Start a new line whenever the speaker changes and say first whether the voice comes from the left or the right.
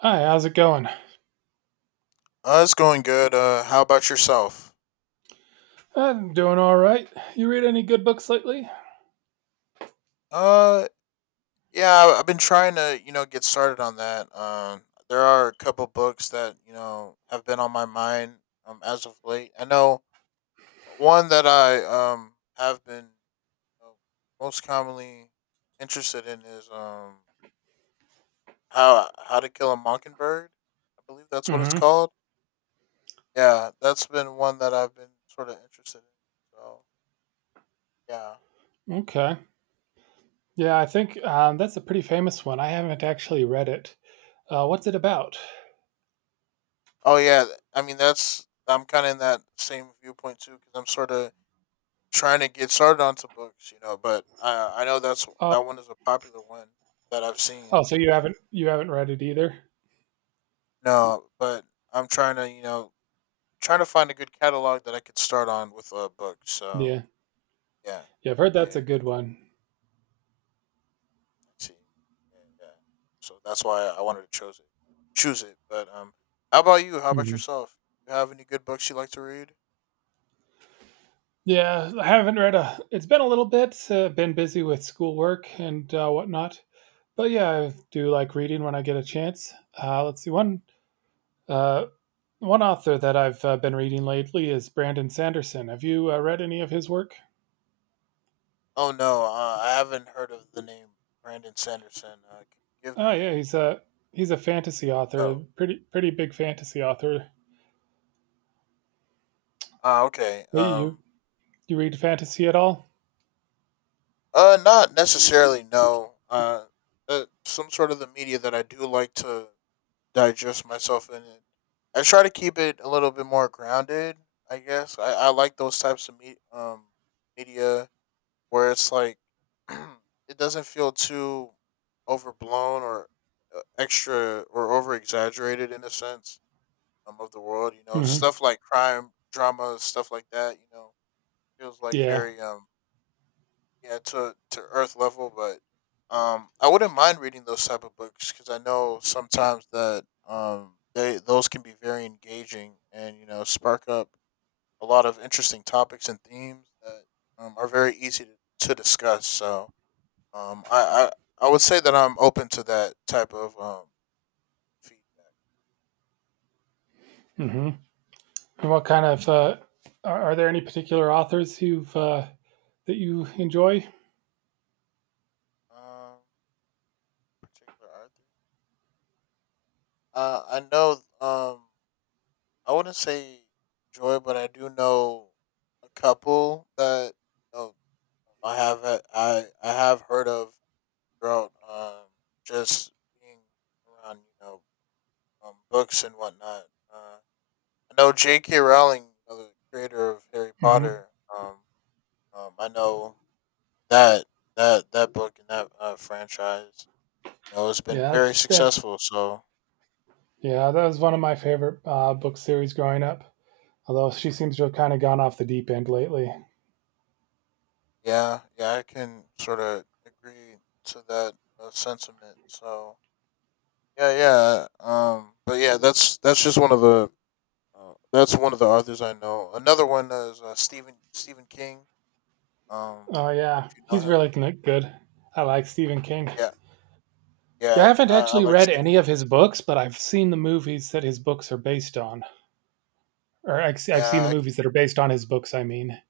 right: Hi, how's it going?
left: It's going good. How about yourself?
right: I'm doing all right. You read any good books lately?
left: Uh, yeah, I've been trying to, you know, get started on that. There are a couple books that you know have been on my mind as of late. I know one that I have been uh, most commonly interested in is how to kill a mockingbird. I believe that's what it's
right: Mm-hmm.
left: called. Yeah, that's been one that I've been sort of interested in. So yeah.
right: Okay. Yeah, I think that's a pretty famous one. I haven't actually read it. What's it about?
left: Oh yeah, I mean that's I'm kind of in that same viewpoint too because I'm sort of trying to get started onto books, you know. But I know that's
right: Uh,
left: that one is a popular one that I've seen.
right: oh, so you haven't read it either?
left: No, but I'm trying to you know trying to find a good catalog that I could start on with books. So
right: Yeah.
left: yeah,
right: Yeah, I've heard
left: yeah, yeah,
right: that's a
left: yeah.
right: good
left: I
right: one.
left: see. Yeah, yeah. So that's why I wanted to choose it. But how about you? How about
right: Hmm.
left: yourself? You have any good books you like to read?
right: Yeah, I haven't read a. It's been a little bit. Been busy with schoolwork and whatnot. But yeah, I do like reading when I get a chance. Let's see one. Uh, One author that I've been reading lately is Brandon Sanderson. Have you read any of his work?
left: Oh no, I haven't heard of the name Brandon Sanderson. Can you give
right: Oh yeah,
left: me?
right: he's a fantasy author, a
left: Oh,
right: pretty big fantasy author.
left: uh, okay.
right: Hey, you read fantasy at all?
left: Not necessarily. No. Some sort of the media that I do like to digest myself in it. I try to keep it a little bit more grounded. I guess I like those types of media where it's like it doesn't feel too overblown or extra or over exaggerated in a sense of the world. You know,
right: Hmm.
left: stuff like crime dramas, stuff like that. You know, feels like
right: Yeah.
left: very yeah to earth level, but I wouldn't mind reading those type of books because I know sometimes that they those can be very engaging and you know spark up a lot of interesting topics and themes that are very easy to discuss. So um I, I would say that I'm open to that type of feedback.
right: Hmm. And what kind of are there any particular authors you've that you enjoy?
left: Um, particular Arthur. I know. Um, I wouldn't say joy, but I do know a couple that you know, I have heard of throughout just being around you know books and whatnot. Uh, I know J.K. Rowling, you know, the creator of Harry
right: Hmm.
left: Potter. Um, I know that that book and that franchise, you know, has been
right: Yeah, that's
left: very
right: that.
left: successful. So
right: Yeah, that was one of my favorite book series growing up. Although she seems to have kind of gone off the deep end lately.
left: yeah, yeah, I can sort of agree to that sentiment. So yeah, yeah. But yeah, that's just one of the that's one of the authors I know. Another one is Stephen King. Um,
right: Oh yeah,
left: if you know
right: he's
left: him,
right: really good. I like Stephen King.
left: yeah,
right: Yeah, I
left: yeah.
right: haven't
left: I
right: actually
left: like
right: read
left: Stephen.
right: any of his books, but I've seen the movies that his books are based on, or I've seen the
left: Yeah, I,
right: movies that are based on his books. I mean.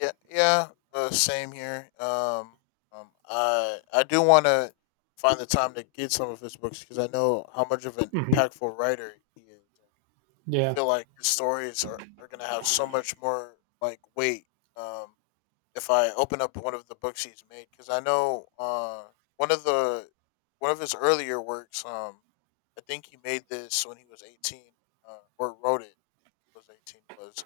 left: yeah, yeah. Same here. I do want to find the time to get some of his books because I know how much of an
right: Hmm.
left: impactful writer he is. I
right: Yeah.
left: feel like his stories are gonna have so much more like weight. Um, if I open up one of the books he's made because I know one of the one of his earlier works. I think he made this when he was 18, or wrote it. When he was 18 was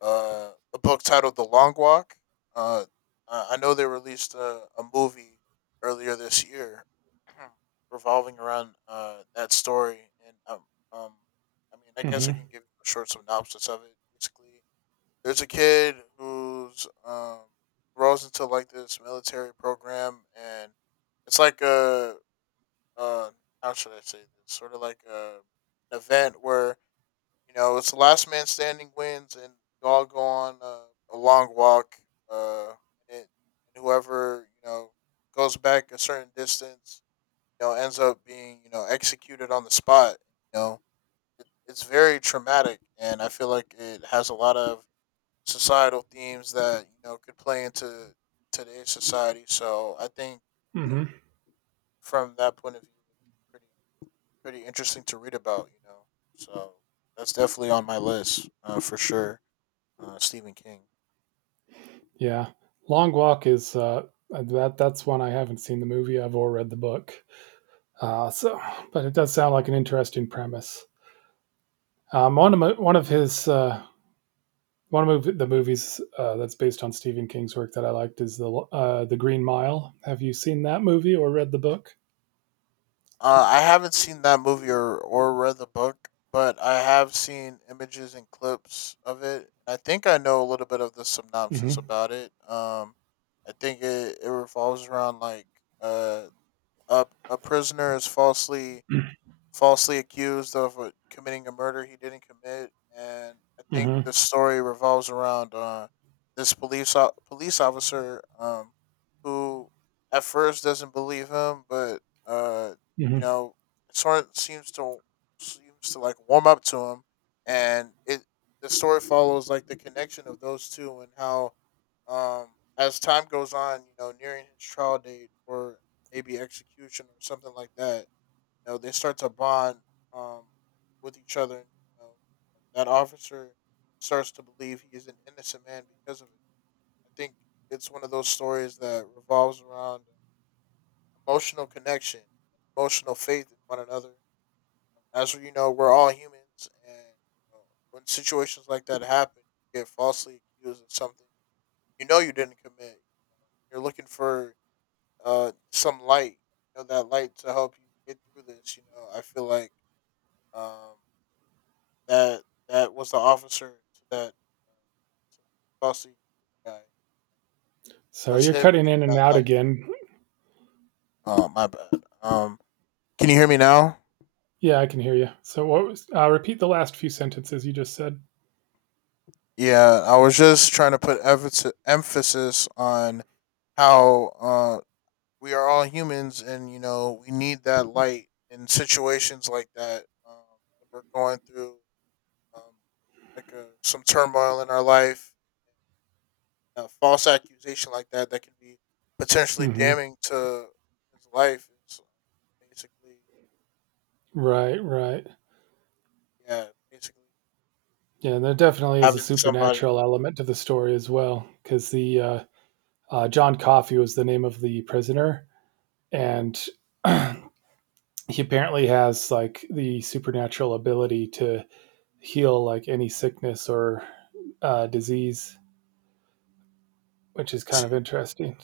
left: a book titled The Long Walk. Uh, I know they released a movie earlier this year revolving around that story, and um, I mean, I guess I
right: Hmm.
left: can give you a short synopsis of it. Basically, there's a kid who's rolls into like this military program, and it's like a uh how should I say this? Sort of like a an event where you know it's the last man standing wins, and you all go on a long walk. Uh, and, it, and whoever you know goes back a certain distance, you know, ends up being you know executed on the spot. You know, it's very traumatic, and I feel like it has a lot of societal themes that you know could play into today's society. So I think you know,
right: Hmm.
left: from that point of view, pretty pretty interesting to read about. You know, so that's definitely on my list for sure. Stephen King.
right: Yeah. Long Walk is that's one I haven't seen the movie of or read the book. So, but it does sound like an interesting premise. Um, one of my, one of his uh, the movies that's based on Stephen King's work that I liked is the Green Mile. Have you seen that movie or read the book?
left: I haven't seen that movie or read the book, but I have seen images and clips of it. I think I know a little bit of the synopsis
right: Hmm.
left: about it. I think it revolves around like uh, a prisoner is falsely accused of committing a murder he didn't commit, and I think
right: Hmm.
left: the story revolves around this police officer who at first doesn't believe him, but uh,
right: Hmm.
left: you know, sort of seems to seems to like warm up to him, and it the story follows like the connection of those two and how um, as time goes on, you know, nearing his trial date or maybe execution or something like that you know, they start to bond um, with each other. And, you know, that officer starts to believe he is an innocent man because of it. I think it's one of those stories that revolves around emotional connection, emotional faith in one another. As we know, we're all humans, and you know, when situations like that happen, you get falsely accused of something you know you didn't commit. You're looking for some light, you know, that light to help you get through this. You know, I feel like um, that that was the officer to that to the bossy guy. It
right: So
left: was
right: you're
left: him
right: cutting
left: being
right: in and
left: that
right: out
left: light.
right: again.
left: Oh my bad. Can you hear me now?
right: Yeah, I can hear you. So repeat the last few sentences you just said.
left: Yeah, I was just trying to put emphasis on how we are all humans, and you know we need that light in situations like that when we're going through um, like some turmoil in our life. A false accusation like that can be potentially
right: Hmm.
left: damning to his life is basically
right: Right, right.
left: yeah basically
right: Yeah, and there definitely is a
left: having somebody
right: supernatural element to the story as well, because the John Coffey was the name of the prisoner, and he apparently has like the supernatural ability to heal like any sickness or disease, which is kind
left: see
right: of interesting.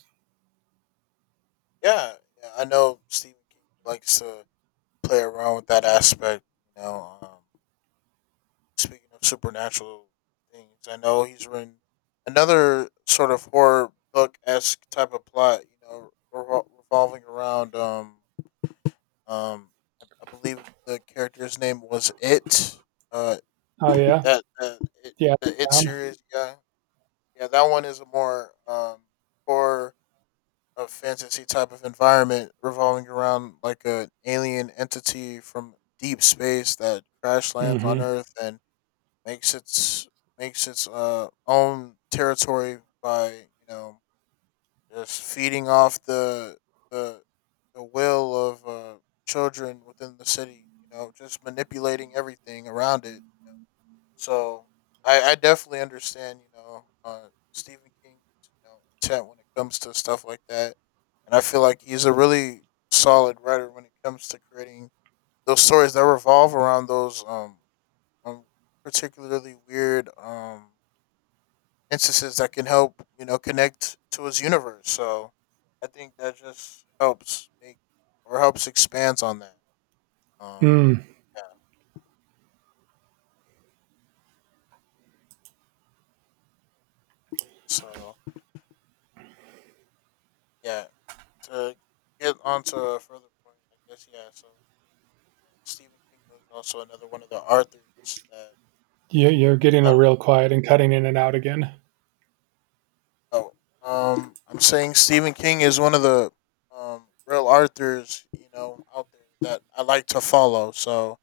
left: yeah, yeah I know Stephen King likes to play around with that aspect you know speaking of supernatural things I know he's written another sort of horror book esque type of plot you know revolving around um I believe the character's name was it uh
right: Oh yeah,
left: That uh, it,
right: yeah.
left: the it
right: Down.
left: series, yeah, yeah, that one is a more horror a fantasy type of environment revolving around like an alien entity from deep space that crash lands on
right: Mm-hmm.
left: Earth and makes its makes its own territory by you know just feeding off the the will of children within the city. You know, just manipulating everything around it. So I definitely understand, you know, Stephen King's you know intent when it comes to stuff like that, and I feel like he's a really solid writer when it comes to creating those stories that revolve around those um particularly weird instances that can help you know connect to his universe. So I think that just helps make or helps expands on that. Um,
right: Hmm.
left: yeah, yeah. So yeah, to get on to a further point, I guess, yeah, so yeah, Stephen King was also another one of the authors that
right: You're getting
left: I
right: a
left: don't
right: real quiet and cutting in and out again.
left: know. I'm saying Stephen King is one of the real authors, you know, out there that I like to follow. So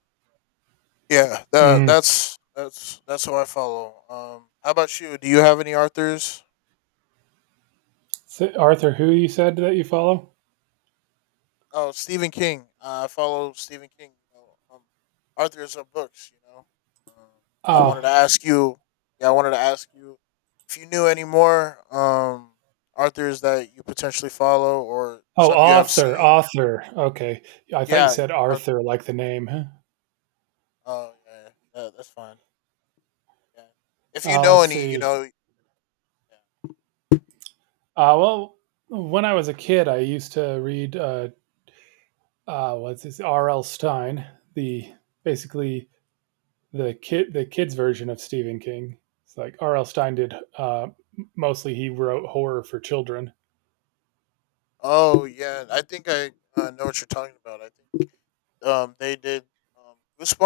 left: yeah,
right: Hmm.
left: that's that's who I follow. How about you? Do you have any authors?
right: So Arthur, who you said that you follow?
left: Oh, Stephen King. I follow Stephen King. You know, Arthur's of books. You know, I wanted to
right: Ah,
left: ask you. Yeah, I wanted to ask you if you knew any more Arthur's that you potentially follow or
right: oh,
left: some you have
right: author,
left: seen.
right: author. Okay, I thought you
left: Yeah,
right: said Arthur,
left: Arthur.
right: like the name. Huh?
left: Oh yeah, yeah, yeah, that's fine. Yeah, if you know
right: Let's
left: any, you
right: see.
left: know. Yeah.
right: Well, when I was a kid, I used to read what's this R.L. Stein, the basically the kids version of Stephen King. It's like R.L. Stein did mostly he wrote horror for children.
left: Oh yeah, I think I know what you're talking about. I think they did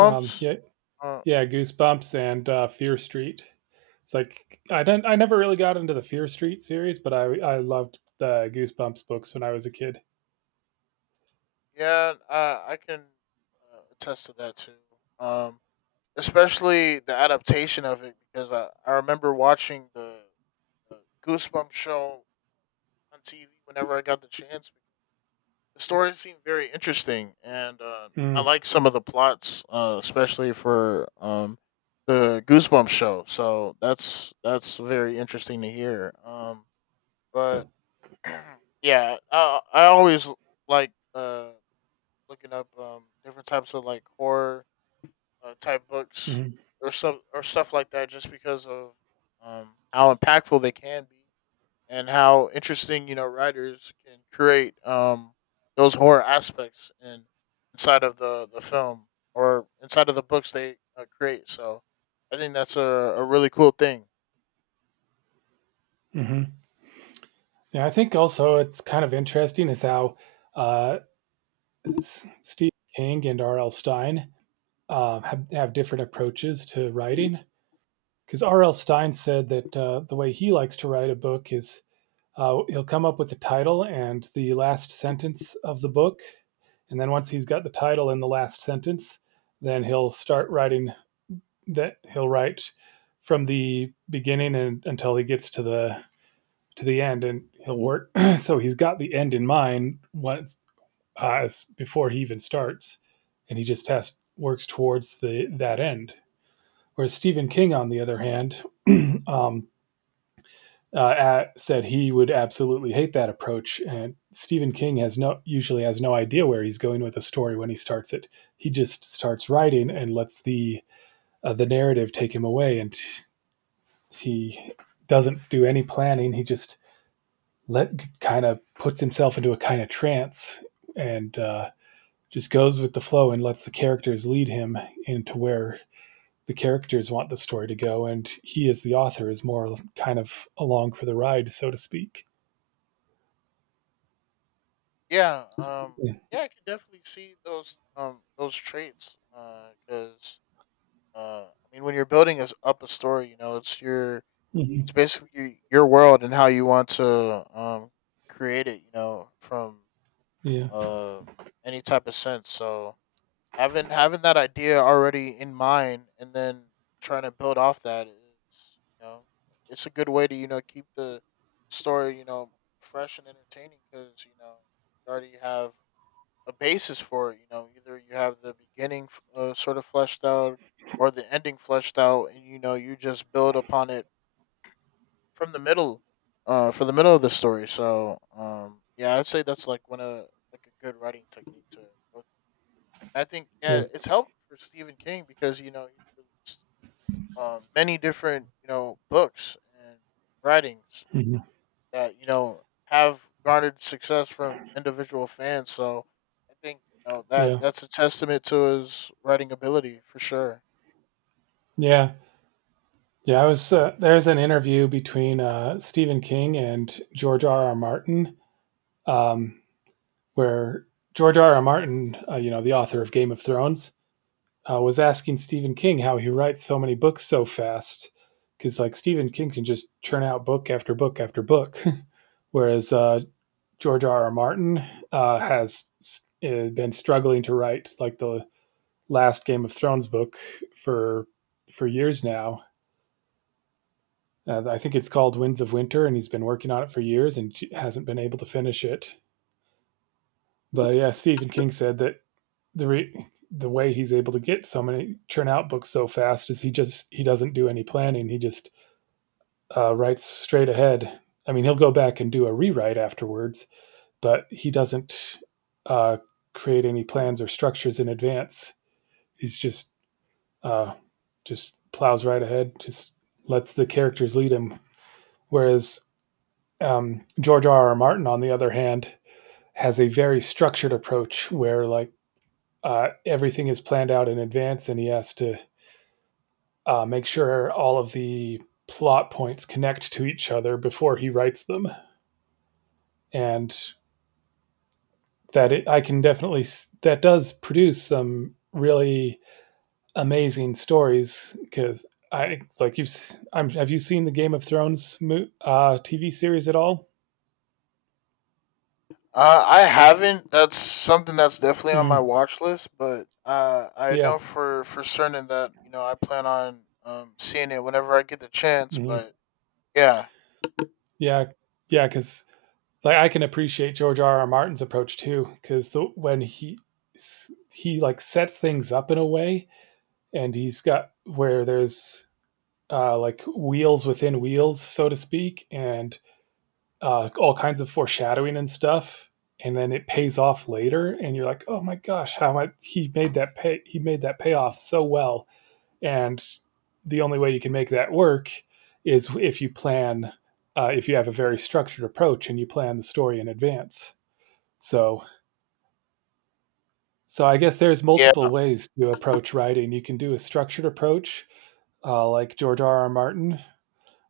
right: Yeah,
left: Uh,
right: yeah, Goosebumps and Fear Street. It's like I never really got into the Fear Street series, but I loved the Goosebumps books when I was a kid.
left: Yeah, I can attest to that too. Um, especially the adaptation of it because I remember watching the Goosebumps show on TV whenever I got the chance. The story seemed very interesting, and I
right: Mm,
left: like some of the plots, especially for the Goosebumps show. So that's very interesting to hear. But yeah, I always like. Looking up different types of like horror type books
right: mm-hmm,
left: or stuff like that, just because of how impactful they can be and how interesting you know writers can create those horror aspects in inside of the film or inside of the books they create. So I think that's a really cool thing.
right: mm-hmm. Yeah, I think also it's kind of interesting is how uh, Steve King and R.L. Stein have different approaches to writing. Because R.L. Stein said that the way he likes to write a book is he'll come up with the title and the last sentence of the book. And then once he's got the title and the last sentence, then he'll start writing that he'll write from the beginning and until he gets to the end and he'll work so he's got the end in mind once uh, before he even starts, and he just has works towards the that end. Whereas Stephen King, on the other hand, um, said he would absolutely hate that approach, and Stephen King has no usually has no idea where he's going with a story when he starts it. He just starts writing and lets the narrative take him away, and he doesn't do any planning. He just let kind of puts himself into a kind of trance, and just goes with the flow and lets the characters lead him into where the characters want the story to go. And he, as the author, is more kind of along for the ride, so to speak.
left: Yeah, um,
right: Yeah,
left: yeah, I can definitely see those traits because I mean, when you're building us up a story, it's your
right: mm-hmm.
left: it's basically your world and how you want to create it. You know, from
right: Yeah,
left: uh any type of sense. So having that idea already in mind and then trying to build off that is it's a good way to keep the story fresh and entertaining because you already have a basis for it. You know, either you have the beginning sort of fleshed out or the ending fleshed out, and you know you just build upon it from the middle, for the middle of the story. So, yeah, I'd say that's like one of like a good writing technique to go through. I think
right: yeah,
left: yeah, it's helped for Stephen King because you know he released many different you know books and writings
right: mm-hmm.
left: uh, that you know have garnered success from individual fans. So I think you know that
right: Yeah,
left: that's a testament to his writing ability for sure.
right: yeah. Yeah, I was. There's an interview between Stephen King and George R. R. Martin um, where George R. R. Martin, the author of Game of Thrones, was asking Stephen King how he writes so many books so fast, because like Stephen King can just churn out book after book after book, whereas George R. R. Martin has been struggling to write like the last Game of Thrones book for for years now. I think it's called Winds of Winter, and he's been working on it for years and hasn't been able to finish it. But yeah, Stephen King said that the way he's able to get so many churn out books so fast is he doesn't do any planning. He just writes straight ahead. I mean, he'll go back and do a rewrite afterwards, but he doesn't uh, create any plans or structures in advance. He's uh, just plows right ahead, just lets the characters lead him. Whereas George R. R. Martin, on the other hand, has a very structured approach where everything is planned out in advance, and he has to make sure all of the plot points connect to each other before he writes them, and that it, I can definitely that does produce some really amazing stories. Because I like you've s- I'm, have you seen the Game of Thrones TV series at all?
left: I haven't. That's something that's definitely on my
right: Mm,
left: watch list, but I
right: yeah,
left: know for certain that you know I plan on seeing it whenever I get the chance.
right: mhm.
left: But yeah,
right: Yeah, yeah, because like I can appreciate George R. R. Martin's approach too, because when he like sets things up in a way, and he's got where there's like wheels within wheels, so to speak, and all kinds of foreshadowing and stuff. And then it pays off later, and you're like, "Oh my gosh, how much he made that pay? He made that payoff so well." And the only way you can make that work is if you have a very structured approach and you plan the story in advance. So, I guess there's multiple
left: yeah.
right: ways to approach writing. You can do a structured approach, like George R. R. Martin,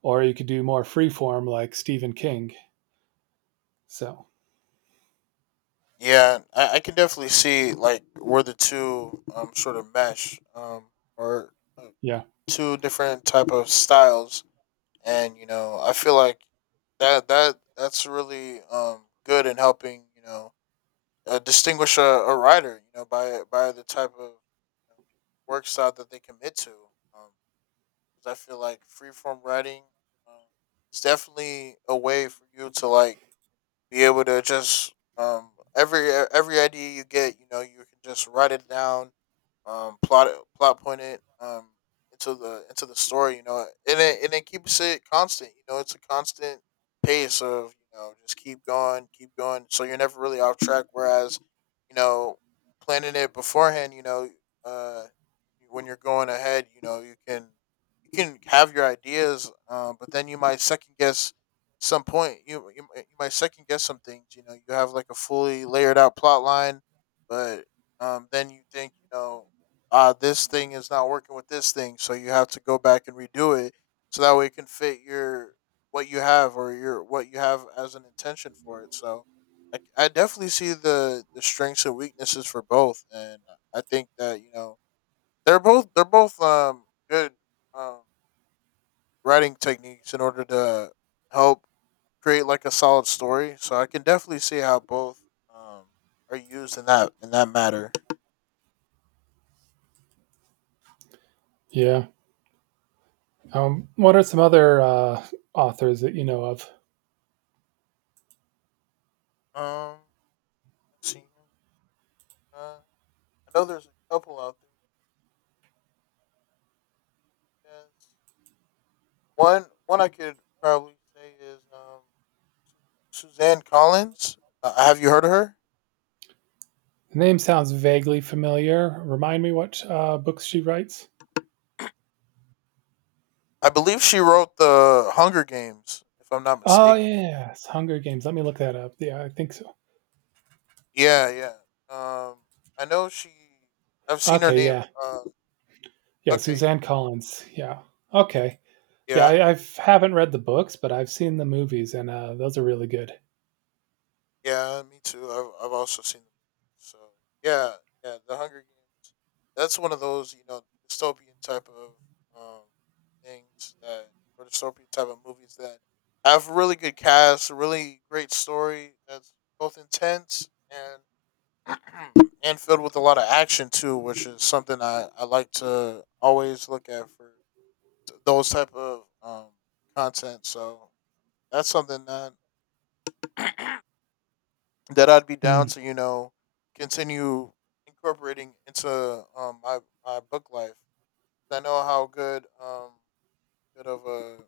right: or you could do more free form like Stephen King. So
left: Yeah, I can definitely see like where the two sort of mesh or uh,
right: yeah,
left: two different type of styles, and you know I feel like that's really good in helping you know distinguish a writer you know by the type of work style that they commit to. Um, 'Cause I feel like free form writing um, is definitely a way for you to like be able to just every every idea you get, you know, you can just write it down, plot it, plot point it into the story. You know, and it keeps it constant. You know, it's a constant pace of you know just keep going, keep going. So you're never really off track. Whereas, you know, planning it beforehand, you know, uh, when you're going ahead, you know, you can have your ideas, but then you might second guess some point you might second guess some things. You know, you have like a fully layered out plot line, but then you think you know, this thing is not working with this thing, so you have to go back and redo it so that way it can fit your what you have or your what you have as an intention for it. So I definitely see the strengths and weaknesses for both, and I think that you know they're both good um writing techniques in order to help create like a solid story. So I can definitely see how both um, are used in that matter.
right: yeah. What are some other authors that you know of?
left: Um, let's see. Uh, I know there's a couple out there. Yes. One I could probably say is Suzanne Collins. Have you heard of her?
right: The name sounds vaguely familiar. Remind me what books she writes.
left: I believe she wrote the Hunger Games, if I'm not
right: Oh
left: mistaken.
right: yes, Hunger Games. Let me look that up. Yeah, I think so.
left: Yeah, yeah. Um, I know she. I've seen her
right: Okay,
left: name.
right: yeah,
left: Uh,
right: yeah.
left: okay,
right: Suzanne Collins. Yeah. Okay. Yeah,
left: yeah.
right: I haven't read the books, but I've seen the movies, and those are really good.
left: Yeah, me too. I've also seen the movie. So yeah, yeah, The Hunger Games. That's one of those you know dystopian type of um things that or dystopian type of movies that have really good cast, a really great story that's both intense and and filled with a lot of action too, which is something I like to always look at for those type of content. So that's something that that I'd be down
right: Hmm.
left: to, you know, continue incorporating into my, my book life. I know how good good of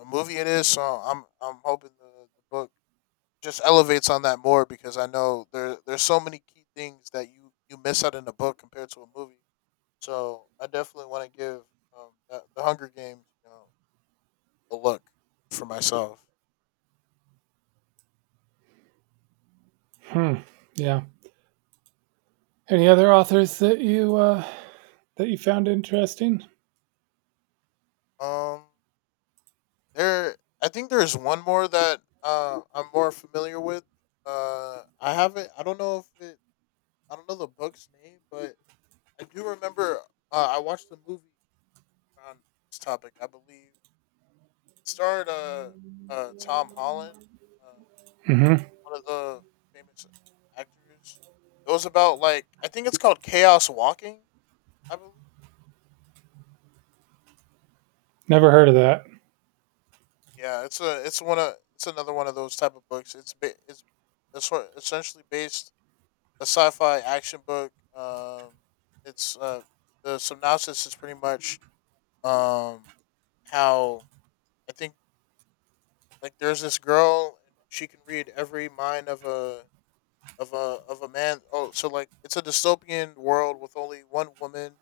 left: a movie it is, so I'm hoping the book just elevates on that more because I know there's so many key things that you miss out in a book compared to a movie. So I definitely want to give the Hunger Games you know a look for myself.
right: Hmm. Yeah. Any other authors that you found interesting?
left: Yeah. Um, there, I think there's one more that I'm more familiar with. I haven't. I don't know if it. I don't know the book's name, but I do remember. I watched the movie on this topic. I believe it starred Tom Holland, uh,
right: Hmm.
left: one of the famous actors. It was about like I think it's called Chaos Walking. I believe.
right: Never heard of that.
left: Yeah, it's a. It's one of. It's another one of those type of books. It's essentially based a sci-fi action book. It's the synopsis is pretty much um how I think like there's this girl and she can read every mind of a of a of a man. Oh, so like it's a dystopian world with only one woman.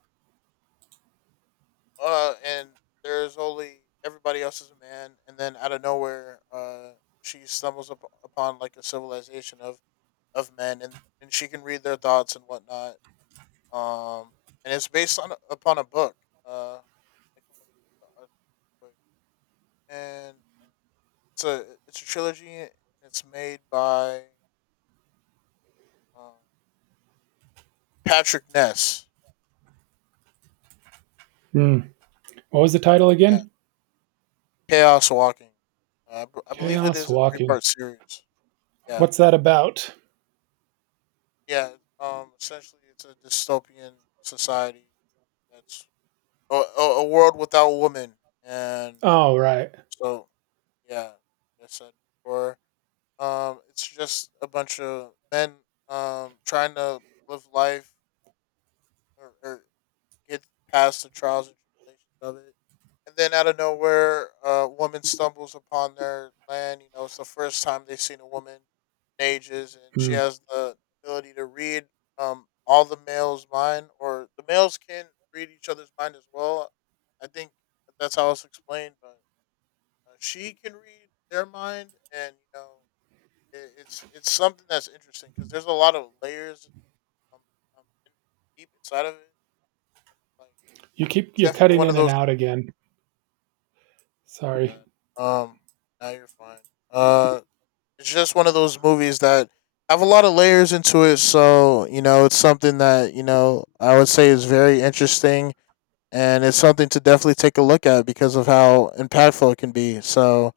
left: And there's only everybody else is a man, and then out of nowhere, she stumbles up upon like a civilization of men, and she can read their thoughts and whatnot, um, and it's based on upon a book. Uh, I can look at the author quick. And it's a trilogy, and it's made by um, Patrick Ness.
right: Hmm. What was the title
left: Yeah,
right: again?
left: Chaos Walking. I believe it
right: Chaos
left: is a three
right: Walking.
left: part series. Yeah,
right: What's that about?
left: yeah. Essentially, it's a dystopian society that's a world without women, and
right: Oh, right.
left: so yeah, as I said before. It's just a bunch of men trying to live life or get past the trials and tribulations of it. And then out of nowhere, a woman stumbles upon their land. You know, it's the first time they've seen a woman in ages, and she
right: Hmm.
left: has the ability to read all the males' mind, or the males can read each other's mind as well. I think that's how it's explained, but she can read their mind, and you know it's something that's interesting because there's a lot of layers um, um, in- deep inside of it. Like
right: You keep
left: it's
right: you're
left: definitely
right: cutting
left: one
right: in
left: of
right: and
left: those.
right: out again. Sorry.
left: Um, now you're fine. Uh, it's just one of those movies that have a lot of layers into it. So you know, it's something that you know I would say is very interesting, and it's something to definitely take a look at because of how impactful it can be. So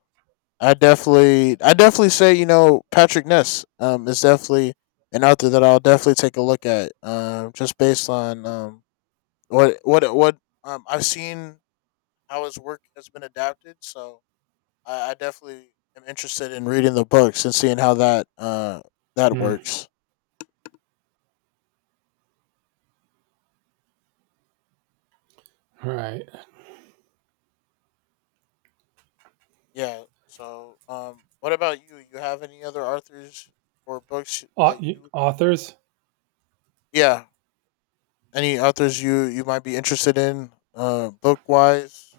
left: I definitely say you know Patrick Ness is definitely an author that I'll definitely take a look at. Just based on what I've seen how his work has been adapted, so I definitely am interested in reading the books and seeing how that that
right: Hmm.
left: works.
right: All right.
left: Yeah. So what about you? You have any other authors or books that you?
right: Authors.
left: Yeah. Any authors you might be interested in? Book wise.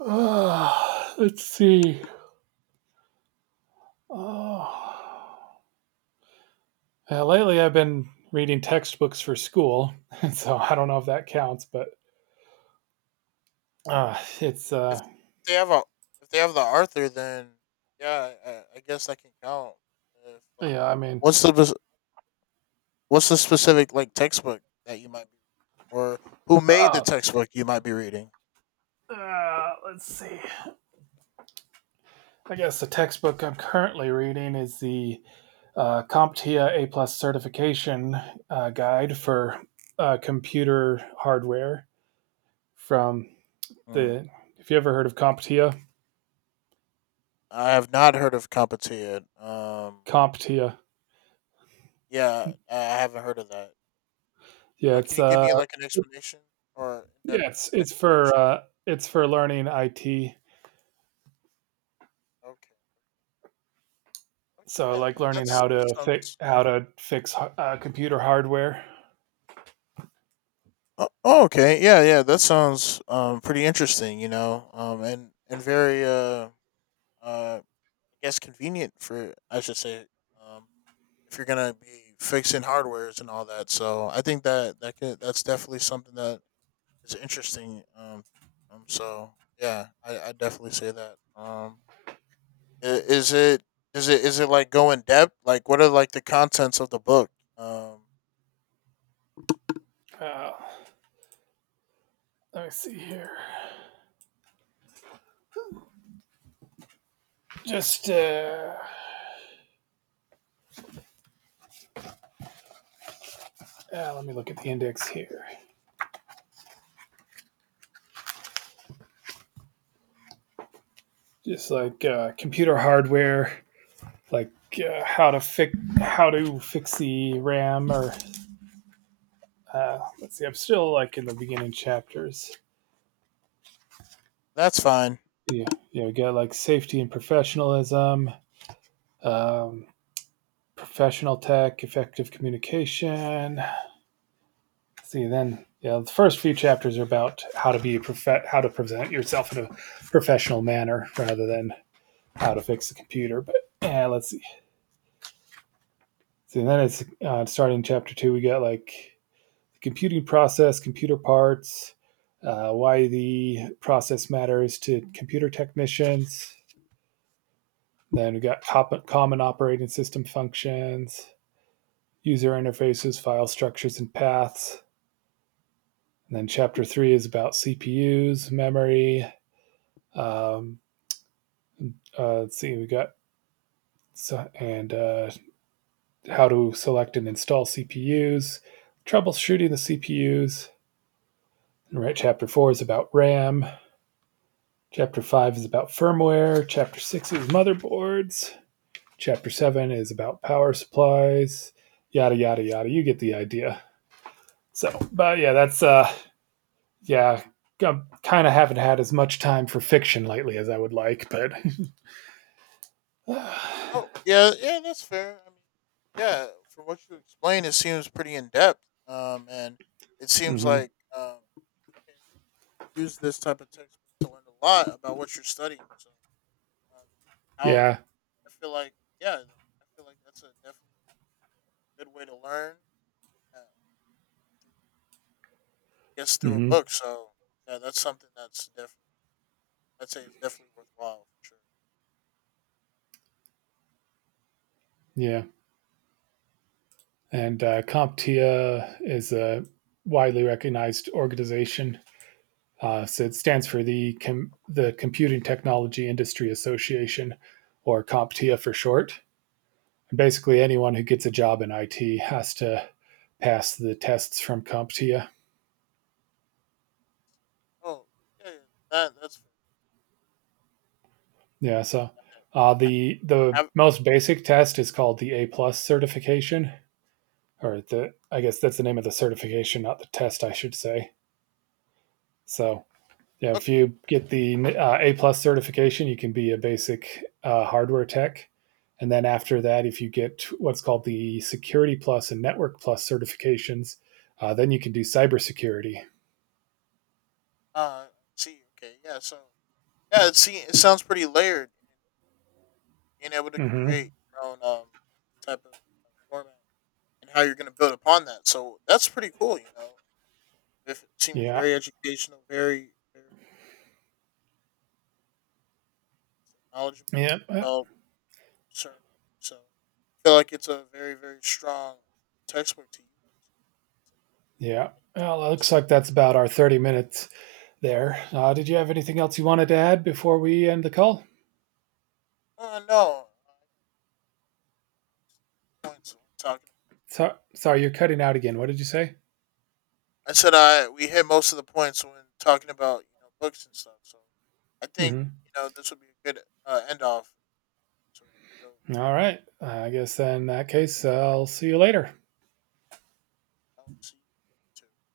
right: Ah, let's see. Oh. Yeah, lately I've been reading textbooks for school, so I don't know if that counts, but it's
left: If they have a, if they have the Arthur, then yeah, I guess that can count. If like,
right: yeah. I mean,
left: what's the bes- what's the specific like textbook that you might be, or who made the
right: uh,
left: textbook you might be reading?
right: let's see. I guess the textbook I'm currently reading is the CompTIA A+ certification guide for computer hardware from
left: Hmm.
right: the. If you ever heard of CompTIA,
left: I have not heard of Kapatia.
right: CompTIA,
left: Yeah, I haven't heard of that.
right: yeah,
left: Can
right: it's
left: you give
right: uh,
left: me like an explanation or in-depth
right: yeah,
left: explanation?
right: it's for learning IT.
left: Okay. Okay.
right: So
left: Yeah.
right: like
left: Yeah.
right: learning
left: That's that sounds.
right: how to fix computer hardware.
left: Oh, oh, okay. Yeah. Yeah. That sounds pretty interesting. You know. And very I guess convenient for I should say um if you're gonna be fixing hardwares and all that. So I think that that could that's definitely something that is interesting. So yeah, I definitely say that. Is it is it like go in depth? Like, what are like the contents of the book? Um,
right: Uh, Let me see here. Just Let me look at the index here. Just like computer hardware like how to fix the RAM or let's see. I'm still like in the beginning chapters.
left: that's fine.
right: Yeah, yeah. We got like safety and professionalism, um, professional tech, effective communication. Let's see, then yeah, the first few chapters are about how to be how to present yourself in a professional manner rather than how to fix the computer. But yeah, let's see. See, then it's starting chapter two. We got like the computing process, computer parts, why the process matters to computer technicians. Then we got common operating system functions, user interfaces, file structures, and paths. And then chapter three is about CPUs, memory. Um, let's see, we got so, and how to select and install CPUs, troubleshooting the CPUs. And right, chapter four is about RAM. Chapter 5 is about firmware. Chapter 6 is motherboards. Chapter 7 is about power supplies. Yada, yada, yada. You get the idea. So, but yeah, yeah, kind of haven't had as much time for fiction lately as I would like, but
left: Oh yeah, yeah, that's fair. I mean, yeah, from what you explained, it seems pretty in depth. And it seems
right: Hmm.
left: like you can use this type of textbook to learn a lot about what you're studying. So, um, how
right: Yeah.
left: I feel like yeah, I feel like that's a definitely good way to learn. Uh, gets through a
right: Hmm.
left: book. So yeah, that's something that's definitely I'd say it's definitely worthwhile for sure.
right: Yeah. And CompTIA is a widely recognized organization. So it stands for the Computing Technology Industry Association, or CompTIA for short. And basically, anyone who gets a job in IT has to pass the tests from CompTIA.
left: Oh yeah, yeah, that that's fair.
right: Yeah, so
left: Yeah.
right: the
left: Ha- Have
right: most basic test is called the A+ certification, or the I guess that's the name of the certification, not the test, I should say. So yeah,
left: look,
right: if you get the A+ certification, you can be a basic hardware tech, and then after that, if you get what's called the Security+ and Network+ certifications, then you can do cybersecurity.
left: uh, see, okay, yeah. So yeah, it see, it sounds pretty layered and being able to
right: Mm-hmm.
left: create your own type of format and how you're going to build upon that. So that's pretty cool, you know. If it seems
right: Yeah,
left: very educational, very very knowledgeable
right: yeah,
left: about certain, so I feel like it's a very very strong textbook to use.
right: yeah. Well, it looks like that's about our 30 minutes there. Did you have anything else you wanted to add before we end the call?
left: No. Points when talking.
right: So, sorry, you're cutting out again. What did you say?
left: I said I we hit most of the points when talking about you know books and stuff. So I think
right: Mm-hmm.
left: you know this would be a good end off. So we can go.
right: All right. I guess in that case, I'll see you later.
left: Uh, I'll see you too.